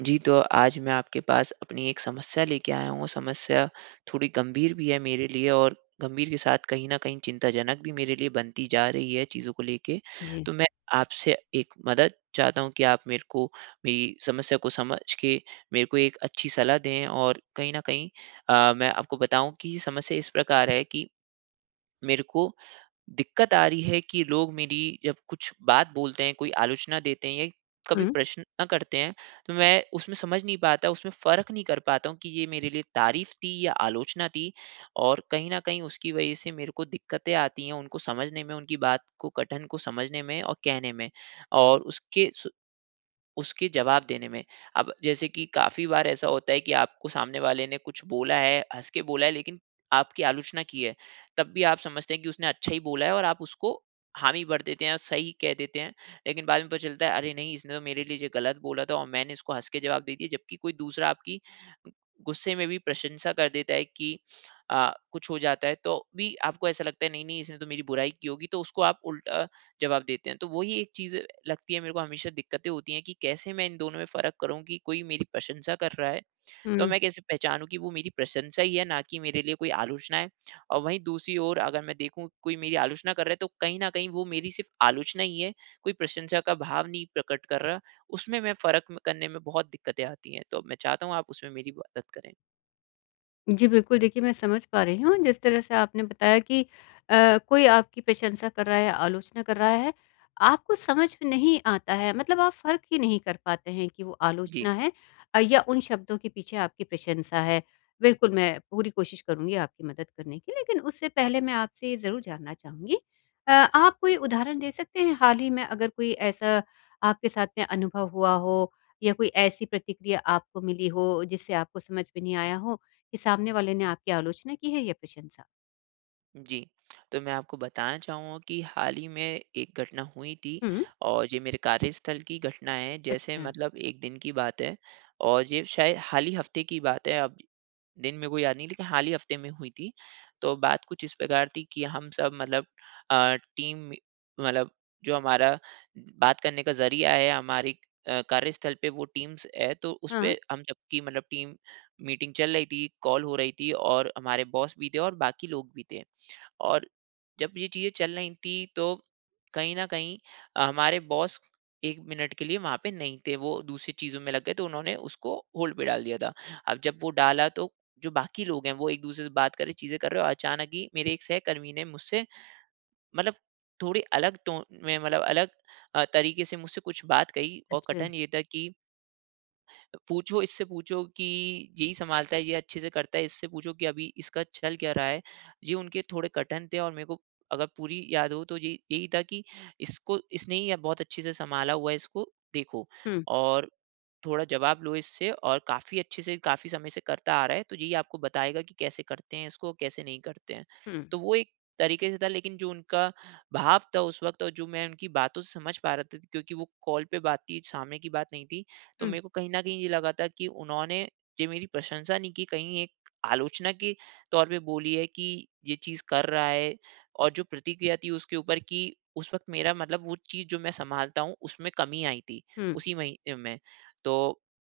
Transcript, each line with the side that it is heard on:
right: जी, तो आज मैं आपके पास अपनी एक समस्या लेके आया हूँ। समस्या थोड़ी गंभीर भी है मेरे लिए और गंभीर के साथ कहीं न कहीं चिंताजनक भी मेरे लिए बनती जा रही है चीज़ों को लेके।
left: जी।
right: तो मैं आपसे एक मदद चाहता हूँ कि आप मेरे को मेरी समस्या को समझ के मेरे को एक अच्छी सलाह दें और कहीं न कहीं मैं आपको बताऊँ कि ये समस्या इस प्रकार है कि मेरे को दिक्कत आ रही है कि लोग मेरी जब कुछ बात बोलते हैं, कोई आलोचना देते हैं या कभी
left: हुँ,
right: प्रश्न करते हैं, तो मैं उसमें समझ नहीं पाता, उसमें फ़र्क नहीं कर पाता हूँ कि ये मेरे लिए तारीफ़ थी या आलोचना थी। और कहीं न कहीं उसकी वज़ह से मेरे को दिक्कतें आती हैं उनको समझने में, उनकी बात को कथन को समझने में और कहने में। और उसके जवाब देने में। अब जैसे कि काफ़ी बार ऐसा होता है कि आपको सामने वाले ने कुछ बोला है, हँस के बोला है, लेकिन आपकी आलोचना की है। तब भी आप समझते हैं कि उसने अच्छा ही बोला है और आप उसको हामी भर देते हैं, सही कह देते हैं। लेकिन बाद में पता चलता है अरे नहीं, इसने तो मेरे लिए ये गलत बोला था और मैंने इसको हँस के जवाब दे दिया। जबकि कोई दूसरा आपकी गुस्से में भी प्रशंसा कर देता है कि कुछ हो जाता है तो भी आपको ऐसा लगता है नहीं, नहीं, इसने तो मेरी बुराई की होगी तो उसको आप उल्टा जवाब देते हैं। तो वही एक चीज़ लगती है मेरे को, हमेशा दिक्कतें होती हैं कि कैसे मैं इन दोनों में फ़र्क करूँ कि कोई मेरी प्रशंसा कर रहा है, तो
left: हुँ।
right: मैं कैसे पहचानूँ कि वो मेरी प्रशंसा ही है ना कि मेरे लिए कोई आलोचना है। और वहीं दूसरी ओर अगर मैं देखूँ कोई मेरी आलोचना कर रहा है तो कहीं न कहीं वो मेरी सिर्फ़ आलोचना ही है, कोई प्रशंसा का भाव नहीं प्रकट कर रहा, उसमें मैं फ़र्क करने में बहुत दिक्कतें आती हैं। तो मैं चाहता हूँ आप उसमें मेरी मदद करें।
left: जी, बिल्कुल, देखिए मैं समझ पा रही हूँ, जिस तरह से आपने बताया कि कोई आपकी प्रशंसा कर रहा है, आलोचना कर रहा है, आपको समझ में नहीं आता है, मतलब आप फ़र्क ही नहीं कर पाते हैं कि वो
right: जी।
left: आलोचना है या उन शब्दों के पीछे आपकी प्रशंसा है। बिल्कुल, मैं पूरी कोशिश करूँगी आपकी मदद करने की, लेकिन उससे पहले मैं आपसे ये ज़रूर जानना चाहूँगी आप कोई उदाहरण दे सकते हैं हाल ही में, अगर कोई ऐसा आपके साथ में अनुभव हुआ हो या कोई ऐसी प्रतिक्रिया आपको मिली हो, जिससे आपको समझ में नहीं आया हो? कि सामने वाले ने आपकी आलोचना की है या प्रशंसा?
right: जी, तो मैं आपको बताना चाहूँगा कि हाल ही में एक घटना हुई थी
left: हुँ।
right: और ये मेरे कार्यस्थल की घटना है। जैसे
left: अच्छा।
right: मतलब एक दिन की बात है और ये शायद हाल ही हफ़्ते की बात है। अब दिन मेरे को याद नहीं, लेकिन हाल ही हफ़्ते में हुई थी। तो बात कुछ इस प्रकार थी कि हम सब मतलब टीम मतलब जो हमारा बात करने का ज़रिया है हमारी कार्यस्थल पे वो टीम्स है, तो
left: हाँ।
right: उसपे हम सबकी मतलब टीम मीटिंग चल रही थी, कॉल हो रही थी और हमारे बॉस भी थे और बाकी लोग भी थे। और जब ये चीज़ें चल रही थी तो कहीं न कहीं हमारे बॉस 1 मिनट के लिए वहाँ पे नहीं थे, वो दूसरी चीज़ों में लग गए, तो उन्होंने उसको होल्ड पे डाल दिया था। अब जब वो डाला तो जो बाकी लोग हैं वो एक-दूसरे से बात कर रहे, चीज़ें कर रहे और अचानक ही मेरे एक सहकर्मी ने मुझसे मतलब थोड़ी अलग टोन में, मतलब अलग तरीके से मुझसे कुछ बात कही और
left: अच्छा।
right: कथन ये था कि पूछो इससे, पूछो कि यही सँभालता है, ये अच्छे से करता है, इससे पूछो कि अभी इसका चल क्या रहा है। ये उनके थोड़े कठिन थे और मेरे को अगर पूरी याद हो तो ये यही था कि इसको इसने ही बहुत अच्छे से सँभाला हुआ है इसको, देखो।
left: हुँ।
right: और थोड़ा जवाब लो इससे, और काफ़ी अच्छे से काफ़ी समय से करता आ रहा है, तो यही आपको बताएगा कि कैसे करते हैं इसको, कैसे नहीं करते हैं।
left: हुँ।
right: तो वो एक तरीके से था, लेकिन जो उनका भाव था उस वक़्त और जो मैं उनकी बातों से समझ पा रहा था क्योंकि वो कॉल पे बात थी, सामने की बात नहीं थी। तो
left: हुँ।
right: मेरे को कहीं न कहीं ये लगा था कि उन्होंने ये मेरी प्रशंसा नहीं की, कहीं एक आलोचना के तौर पे बोली है कि ये चीज़ कर रहा है और जो प्रतिक्रिया थी उसके ऊपर कि उस वक़्त मेरा मतलब वो चीज़ जो मैं सँभालता हूँ, उसमें कमी आई थी,
left: हुँ।
right: उसी महीने में। तो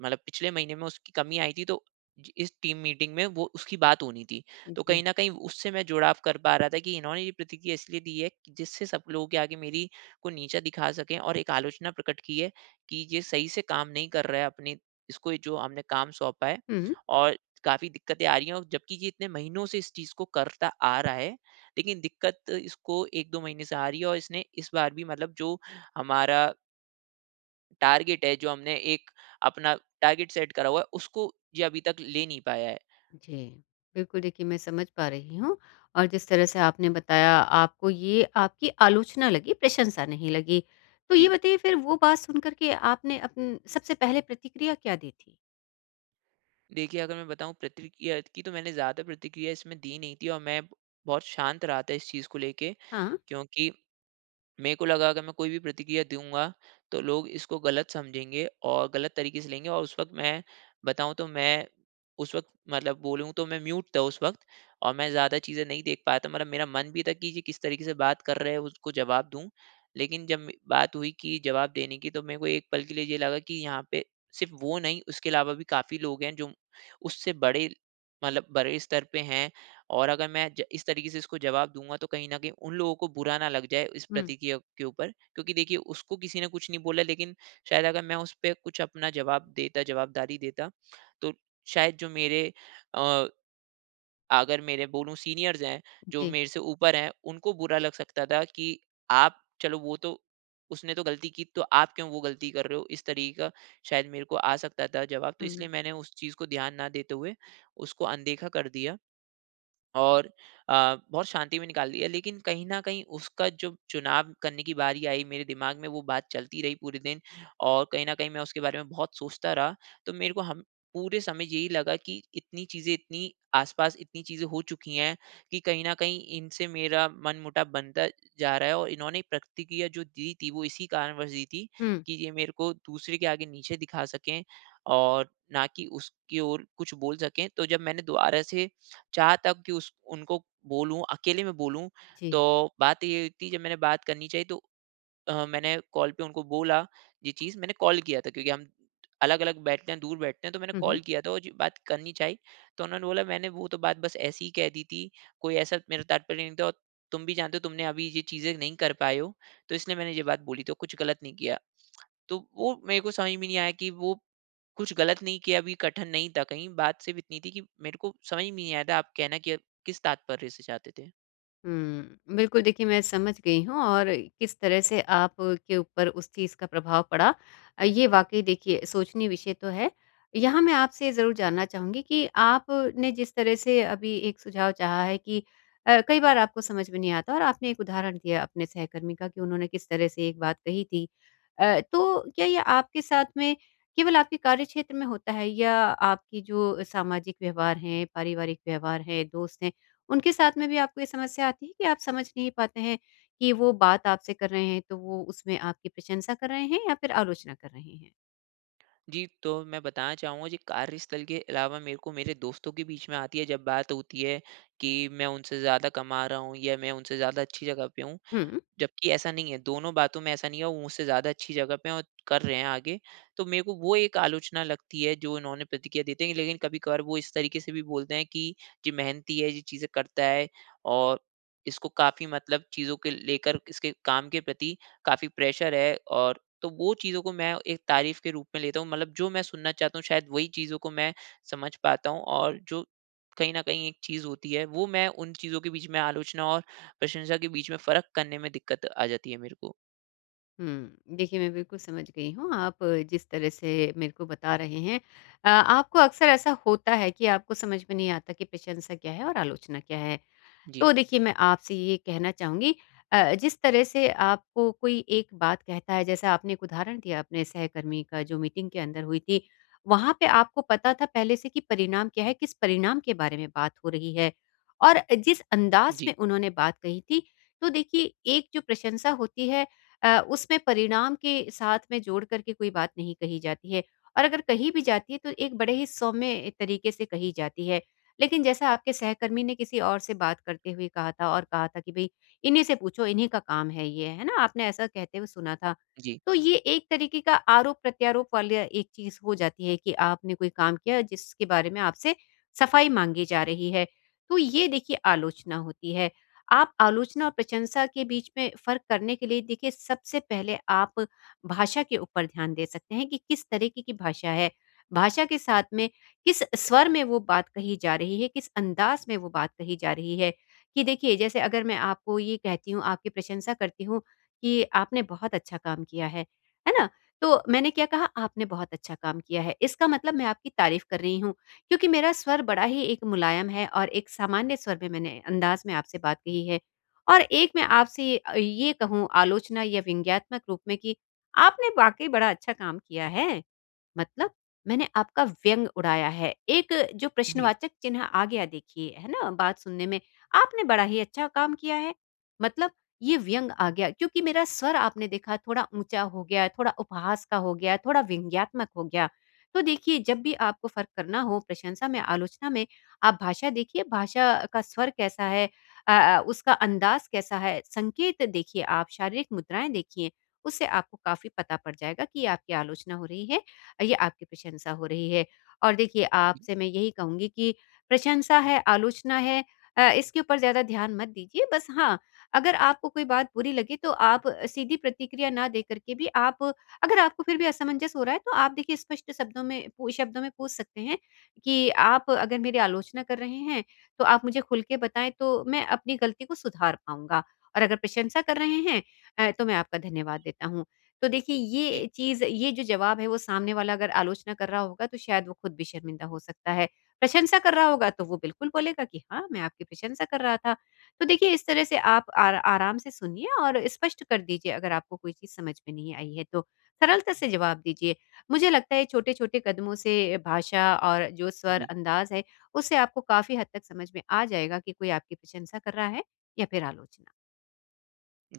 right: मतलब पिछले महीने में उसकी कमी आई थी, तो ज इस टीम मीटिंग में वो उसकी बात होनी थी। तो कहीं
left: जी।
right: न कहीं उससे मैं जुड़ाव कर पा रहा था कि इन्होंने ये प्रतिक्रिया इसलिए दी है, कि जिससे सब लोगों के आगे मेरी को नीचा दिखा सकें और एक आलोचना प्रकट की है। कि ये सही से काम नहीं कर रहा है अपने, इसको ये जो हमने काम सौंपा है
left: हुँ।
right: और काफ़ी दिक्कतें आ रही हैं और जबकि ये इतने महीनों से इस चीज़ को करता आ रहा है, लेकिन दिक्कत इसको 1-2 महीने से आ रही है और इसने इस बार भी मतलब जो हमारा टारगेट है, जो हमने एक अपना टारगेट सेट करा हुआ है, उसको ये अभी तक ले नहीं पाया है।
left: जी। बिल्कुल, देखिए मैं समझ पा रही हूँ, और जिस तरह से आपने बताया, आपको ये आपकी आलोचना लगी, प्रशंसा नहीं लगी। तो ये
right: जी।
left: बताइए फिर वो बात सुन कर के आपने अपन सबसे पहले प्रतिक्रिया क्या दी थी?
right: देखिए, अगर मैं बताऊँ प्रतिक्रिया की तो मैंने ज़्यादा प्रतिक्रिया इसमें दी नहीं थी और मैं बहुत शांत रहा था इस चीज़ को लेके,
left: हाँ।
right: क्योंकि मेरे को लगा अगर मैं कोई भी प्रतिक्रिया दूँगा, तो लोग इसको गलत समझेंगे और गलत तरीके से लेंगे और उस वक़्त मैं बताऊँ तो मैं उस वक़्त मतलब बोलूँ तो मैं म्यूट था उस वक़्त और मैं ज़्यादा चीज़ें नहीं देख पाया था। मतलब मेरा मन भी था कि ये किस तरीके से बात कर रहे हैं, उसको जवाब दूँ। लेकिन जब म बात हुई कि जवाब देने की, तो मेरे को एक पल के लिए ये लगा कि यहाँ पे सिर्फ़ वो नहीं, उसके अलावा भी काफ़ी लोग हैं जो उससे बड़े, मतलब बड़े स्तर पे हैं। और अगर मैं ज इस तरीके से इसको जवाब दूँगा तो कहीं न कहीं उन लोगों को बुरा ना लग जाए इस
left: हुँ।
right: प्रतिक्रिया के ऊपर, क्योंकि देखिए उसको किसी ने कुछ नहीं बोला, लेकिन शायद अगर मैं उस पे कुछ अपना जवाब देता, जवाबदारी देता, तो शायद जो मेरे अ, अगर मेरे बोलूँ सीनियर्स हैं, जो
left: जी।
right: मेरे से ऊपर हैं, उनको बुरा लग सकता था कि आप, चलो वो तो, उसने तो गलती की तो आप क्यों वो गलती कर रहे हो? इस तरीके का शायद मेरे को आ सकता था जवाब, तो
left: हुँ,
right: इसलिए मैंने उस चीज़ को ध्यान ना देते हुए उसको अनदेखा कर दिया। और अ, बहुत शांति में निकाल दिया, लेकिन कहीं न कहीं उसका जो चुनाव करने की बारी आई मेरे दिमाग में वो बात चलती रही पूरे दिन और कहीं न कहीं मैं उसके बारे में बहुत सोचता रहा। तो मेरे को हम पूरे समय यही लगा कि इतनी चीज़ें, इतनी आस-पास इतनी चीज़ें हो चुकी हैं कि कहीं न कहीं इनसे मेरा मनमुटाव बनता जा रहा है और इन्होंने प्रतिक्रिया जो दी थी वो इसी कारणवश दी थी
left: हुँ।
right: कि ये मेरे को दूसरे के आगे नीचे दिखा सकें और ना कि उसकी ओर कुछ बोल सकें। तो जब मैंने दोबारा से जहाँ तक कि उस उनको बोलूँ, अकेले में बोलूँ,
left: जी।
right: तो बात ये हुई थी, जब मैंने बात करनी चाहिए तो मैंने कॉल पे उनको बोला ये चीज़, मैंने कॉल किया था क्योंकि हम अलग-अलग बैठते हैं, दूर बैठते हैं, तो मैंने
left: हुँ,
right: कॉल
left: हुँ।
right: किया था और जी, बात करनी चाहिए, तो उन्होंने बोला, "मैंने वो तो बात बस ऐसे ही कह दी थी, कोई ऐसा मेरा तात्पर्य नहीं था और तुम भी जानते हो तुमने अभी ये चीज़ें नहीं कर पाए हो, तो इसलिए मैंने ये बात बोली, तो कुछ गलत नहीं किया है।" तो वो मेरे को समझ में नहीं आया कि वो कुछ गलत नहीं किया भी कठिन नहीं था, कहीं बात सिर्फ इतनी थी कि मेरे को समझ में नहीं आया था आप कहना कि किस तात्पर्य से चाहते थे।
left: हुँ। बिल्कुल, देखिए मैं समझ गई हूँ, और किस तरह से आप के ऊपर उस चीज़ का प्रभाव पड़ा। ये वाक़ई देखिए सोचनीय विषय तो है। यहाँ मैं आपसे ज़रूर जानना चाहूँगी कि आपने जिस तरह से अभी एक सुझाव चाहा है कि कई बार आपको समझ में नहीं आता, और आपने एक उदाहरण दिया अपने सहकर्मी का कि उन्होंने किस तरह से एक बात कही थी। तो क्या ये आपके साथ में केवल आपके कार्यक्षेत्र में होता है, या आपकी जो सामाजिक व्यवहार हैं, पारिवारिक व्यवहार हैं, दोस्त हैं, उनके साथ में भी आपको ये समस्या आती है कि आप समझ नहीं पाते हैं कि वो बात आपसे कर रहे हैं तो वो उसमें आपकी प्रशंसा कर रहे हैं या फिर आलोचना कर रहे हैं?
right: जी, तो मैं बताना चाहूँगा जी, कार्यस्थल के अलावा मेरे को मेरे दोस्तों के बीच में आती है जब बात होती है कि मैं उनसे ज़्यादा कमा रहा हूँ या मैं उनसे ज़्यादा अच्छी जगह पे हूँ,
left: हुँ,
right: जबकि ऐसा नहीं है, दोनों बातों में ऐसा नहीं है, वो मुझसे ज़्यादा अच्छी जगह पे हैं और कर रहे हैं आगे। तो मेरे को वो एक आलोचना लगती है जो इन्होंने प्रतिक्रिया देते हैं, लेकिन कभी-कभार वो इस तरीके से भी बोलते हैं कि ये मेहनती है, ये चीज़ें करता है और इसको काफ़ी मतलब चीज़ों के लेकर, इसके काम के प्रति काफ़ी प्रेशर है, और तो वो चीज़ों को मैं एक तारीफ़ के रूप में लेता हूँ। मतलब जो मैं सुनना चाहता हूँ शायद वही चीज़ों को मैं समझ पाता हूँ और जो कहीं न कहीं एक चीज़ होती है, वो मैं उन चीज़ों के बीच में आलोचना और प्रशंसा के बीच में फ़र्क करने में दिक्कत आ जाती है मेरे को।
left: हुँ। देखिए मैं बिल्कुल समझ गई हूँ, आप जिस तरह से मेरे को बता रहे हैं, आपको अक्सर ऐसा होता है कि आपको समझ में नहीं आता कि प्रशंसा क्या है और आलोचना क्या है।
right: जी,
left: तो देखिए मैं आपसे ये कहना चाहूँगी, जिस तरह से आपको कोई एक बात कहता है, जैसा आपने एक उदाहरण दिया अपने सहकर्मी का जो मीटिंग के अंदर हुई थी, वहाँ पे आपको पता था पहले से कि परिणाम क्या है, किस परिणाम के बारे में बात हो रही है, और जिस अंदाज़
right: जी,
left: में उन्होंने बात कही थी। तो देखिए एक जो प्रशंसा होती है, उसमें परिणाम के साथ में जोड़ कर के कोई बात नहीं कही जाती है, और अगर कही भी जाती है तो एक बड़े ही सौम्य तरीके से कही जाती है। लेकिन जैसा आपके सहकर्मी ने किसी और से बात करते हुए कहा था, और कहा था कि भई इन्हीं से पूछो, इन्हीं का काम है ये, है ना? आपने ऐसा कहते हुए सुना था।
right: जी,
left: तो ये एक तरीके का आरोप-प्रत्यारोप वाली एक चीज़ हो जाती है, कि आपने कोई काम किया जिसके बारे में आपसे सफाई माँगी जा रही है। तो ये देखिए आलोचना होती है। आप आलोचना और प्रशंसा के बीच में फ़र्क करने के लिए देखिए, सबसे पहले आप भाषा के ऊपर ध्यान दे सकते हैं कि किस तरीके की भाषा है। भाषा के साथ में किस स्वर में वो बात कही जा रही है, किस अंदाज़ में वो बात कही जा रही है। कि देखिए, जैसे अगर मैं आपको ये कहती हूँ, आपकी प्रशंसा करती हूँ कि आपने बहुत अच्छा काम किया है ना? तो मैंने क्या कहा, आपने बहुत अच्छा काम किया है। इसका मतलब मैं आपकी तारीफ़ कर रही हूँ, क्योंकि मेरा स्वर बड़ा ही एक मुलायम है, और एक सामान्य स्वर में, मैंने अंदाज़ में आपसे बात कही है। और एक मैं आपसे ये कहूँ आलोचना या व्यंग्यात्मक रूप में कि आपने वाक़ई बड़ा अच्छा काम किया है। मतलब मैंने आपका व्यंग उड़ाया है। एक जो
right: जी,
left: प्रश्नवाचक चिन्ह आ गया देखिए, है ना? बात सुनने में, आपने बड़ा ही अच्छा काम किया है। मतलब ये व्यंग आ गया क्योंकि मेरा स्वर आपने देखा थोड़ा ऊँचा हो गया, थोड़ा उपहास का हो गया, थोड़ा व्यंग्यात्मक हो गया। तो देखिए, जब भी आपको फ़र्क करना हो प्रशंसा में, आलोचना में, आप भाषा देखिए, भाषा का स्वर कैसा है, उसका अंदाज़ कैसा है, संकेत देखिए आप, शारीरिक मुद्राएँ देखिए। उससे आपको काफ़ी पता पड़ जाएगा कि ये आपकी आलोचना हो रही है, ये आपकी प्रशंसा हो रही है। और देखिए
right: जी,
left: आपसे मैं यही कहूँगी कि प्रशंसा है, आलोचना है, इसके ऊपर ज़्यादा ध्यान मत दीजिए। बस हाँ, अगर आपको कोई बात बुरी लगे तो आप सीधी प्रतिक्रिया ना देकर के भी, आप अगर आपको फिर भी असमंजस हो रहा है, तो आप देखिए स्पष्ट शब्दों में पूछ सकते हैं कि आप अगर मेरी आलोचना कर रहे हैं, तो आप मुझे खुल के बताएँ, तो मैं अपनी गलती को सुधार पाऊँगा। और अगर प्रशंसा कर रहे हैं, तो मैं आपका धन्यवाद देता हूँ। तो देखिए
right: जी,
left: ये चीज़, ये जो जवाब है, वो सामने वाला अगर आलोचना कर रहा होगा तो शायद वो खुद भी शर्मिंदा हो सकता है। प्रशंसा कर रहा होगा तो वो बिल्कुल बोलेगा कि हाँ, मैं आपकी प्रशंसा कर रहा था। तो देखिए, इस तरह से आप आर आराम से सुनिए, और स्पष्ट कर दीजिए अगर आपको कोई चीज़ समझ में नहीं आई है तो। सरलता से जवाब दीजिए। मुझे लगता है छोटे-छोटे कदमों से, भाषा और जो स्वर
right: जी,
left: अंदाज़ है, उससे आपको काफ़ी हद तक समझ में आ जाएगा कि कोई आपकी प्रशंसा कर रहा है या फिर आलोचना।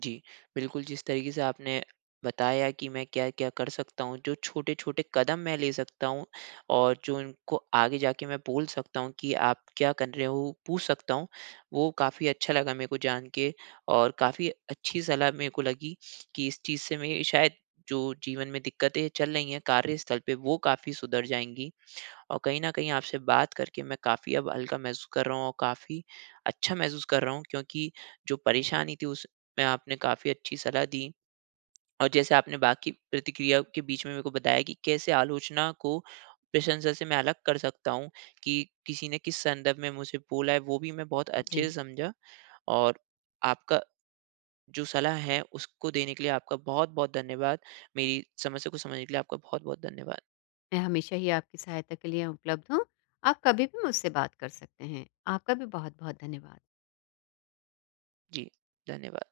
right: जी। बिल्कुल, जिस तरीके से आपने बताया कि मैं क्या-क्या कर सकता हूँ, जो छोटे-छोटे कदम मैं ले सकता हूँ और जो उनको आगे जाके मैं बोल सकता हूँ कि आप क्या कर रहे हो, पूछ सकता हूँ, वो काफ़ी अच्छा लगा मेरे को जान के और काफ़ी अच्छी सलाह मेरे को लगी कि इस चीज़ से मेरी शायद जो जीवन में दिक्कतें चल रही हैं कार्यस्थल पे, वो काफ़ी सुधर जाएँगी। और कहीं न कहीं आपसे बात करके मैं काफ़ी अब हल्का महसूस कर रहा हूँ और काफ़ी अच्छा महसूस कर रहा हूँ, क्योंकि जो परेशानी थी उसमें आपने काफ़ी अच्छी सलाह दी और जैसे आपने बाकी प्रतिक्रिया के बीच में मेरे को बताया कि कैसे आलोचना को प्रशंसा से मैं अलग कर सकता हूँ, कि किसी ने किस संदर्भ में मुझे बोला है वो भी मैं बहुत अच्छे से
left: जी।
right: समझा। और आपका जो सलाह है उसको देने के लिए आपका बहुत-बहुत धन्यवाद। मेरी समस्या को समझने के लिए आपका बहुत-बहुत धन्यवाद।
left: मैं हमेशा ही आपकी सहायता के लिए उपलब्ध हूँ। आप कभी भी मुझसे बात कर सकते हैं। आपका भी बहुत-बहुत धन्यवाद।
right: जी, धन्यवाद।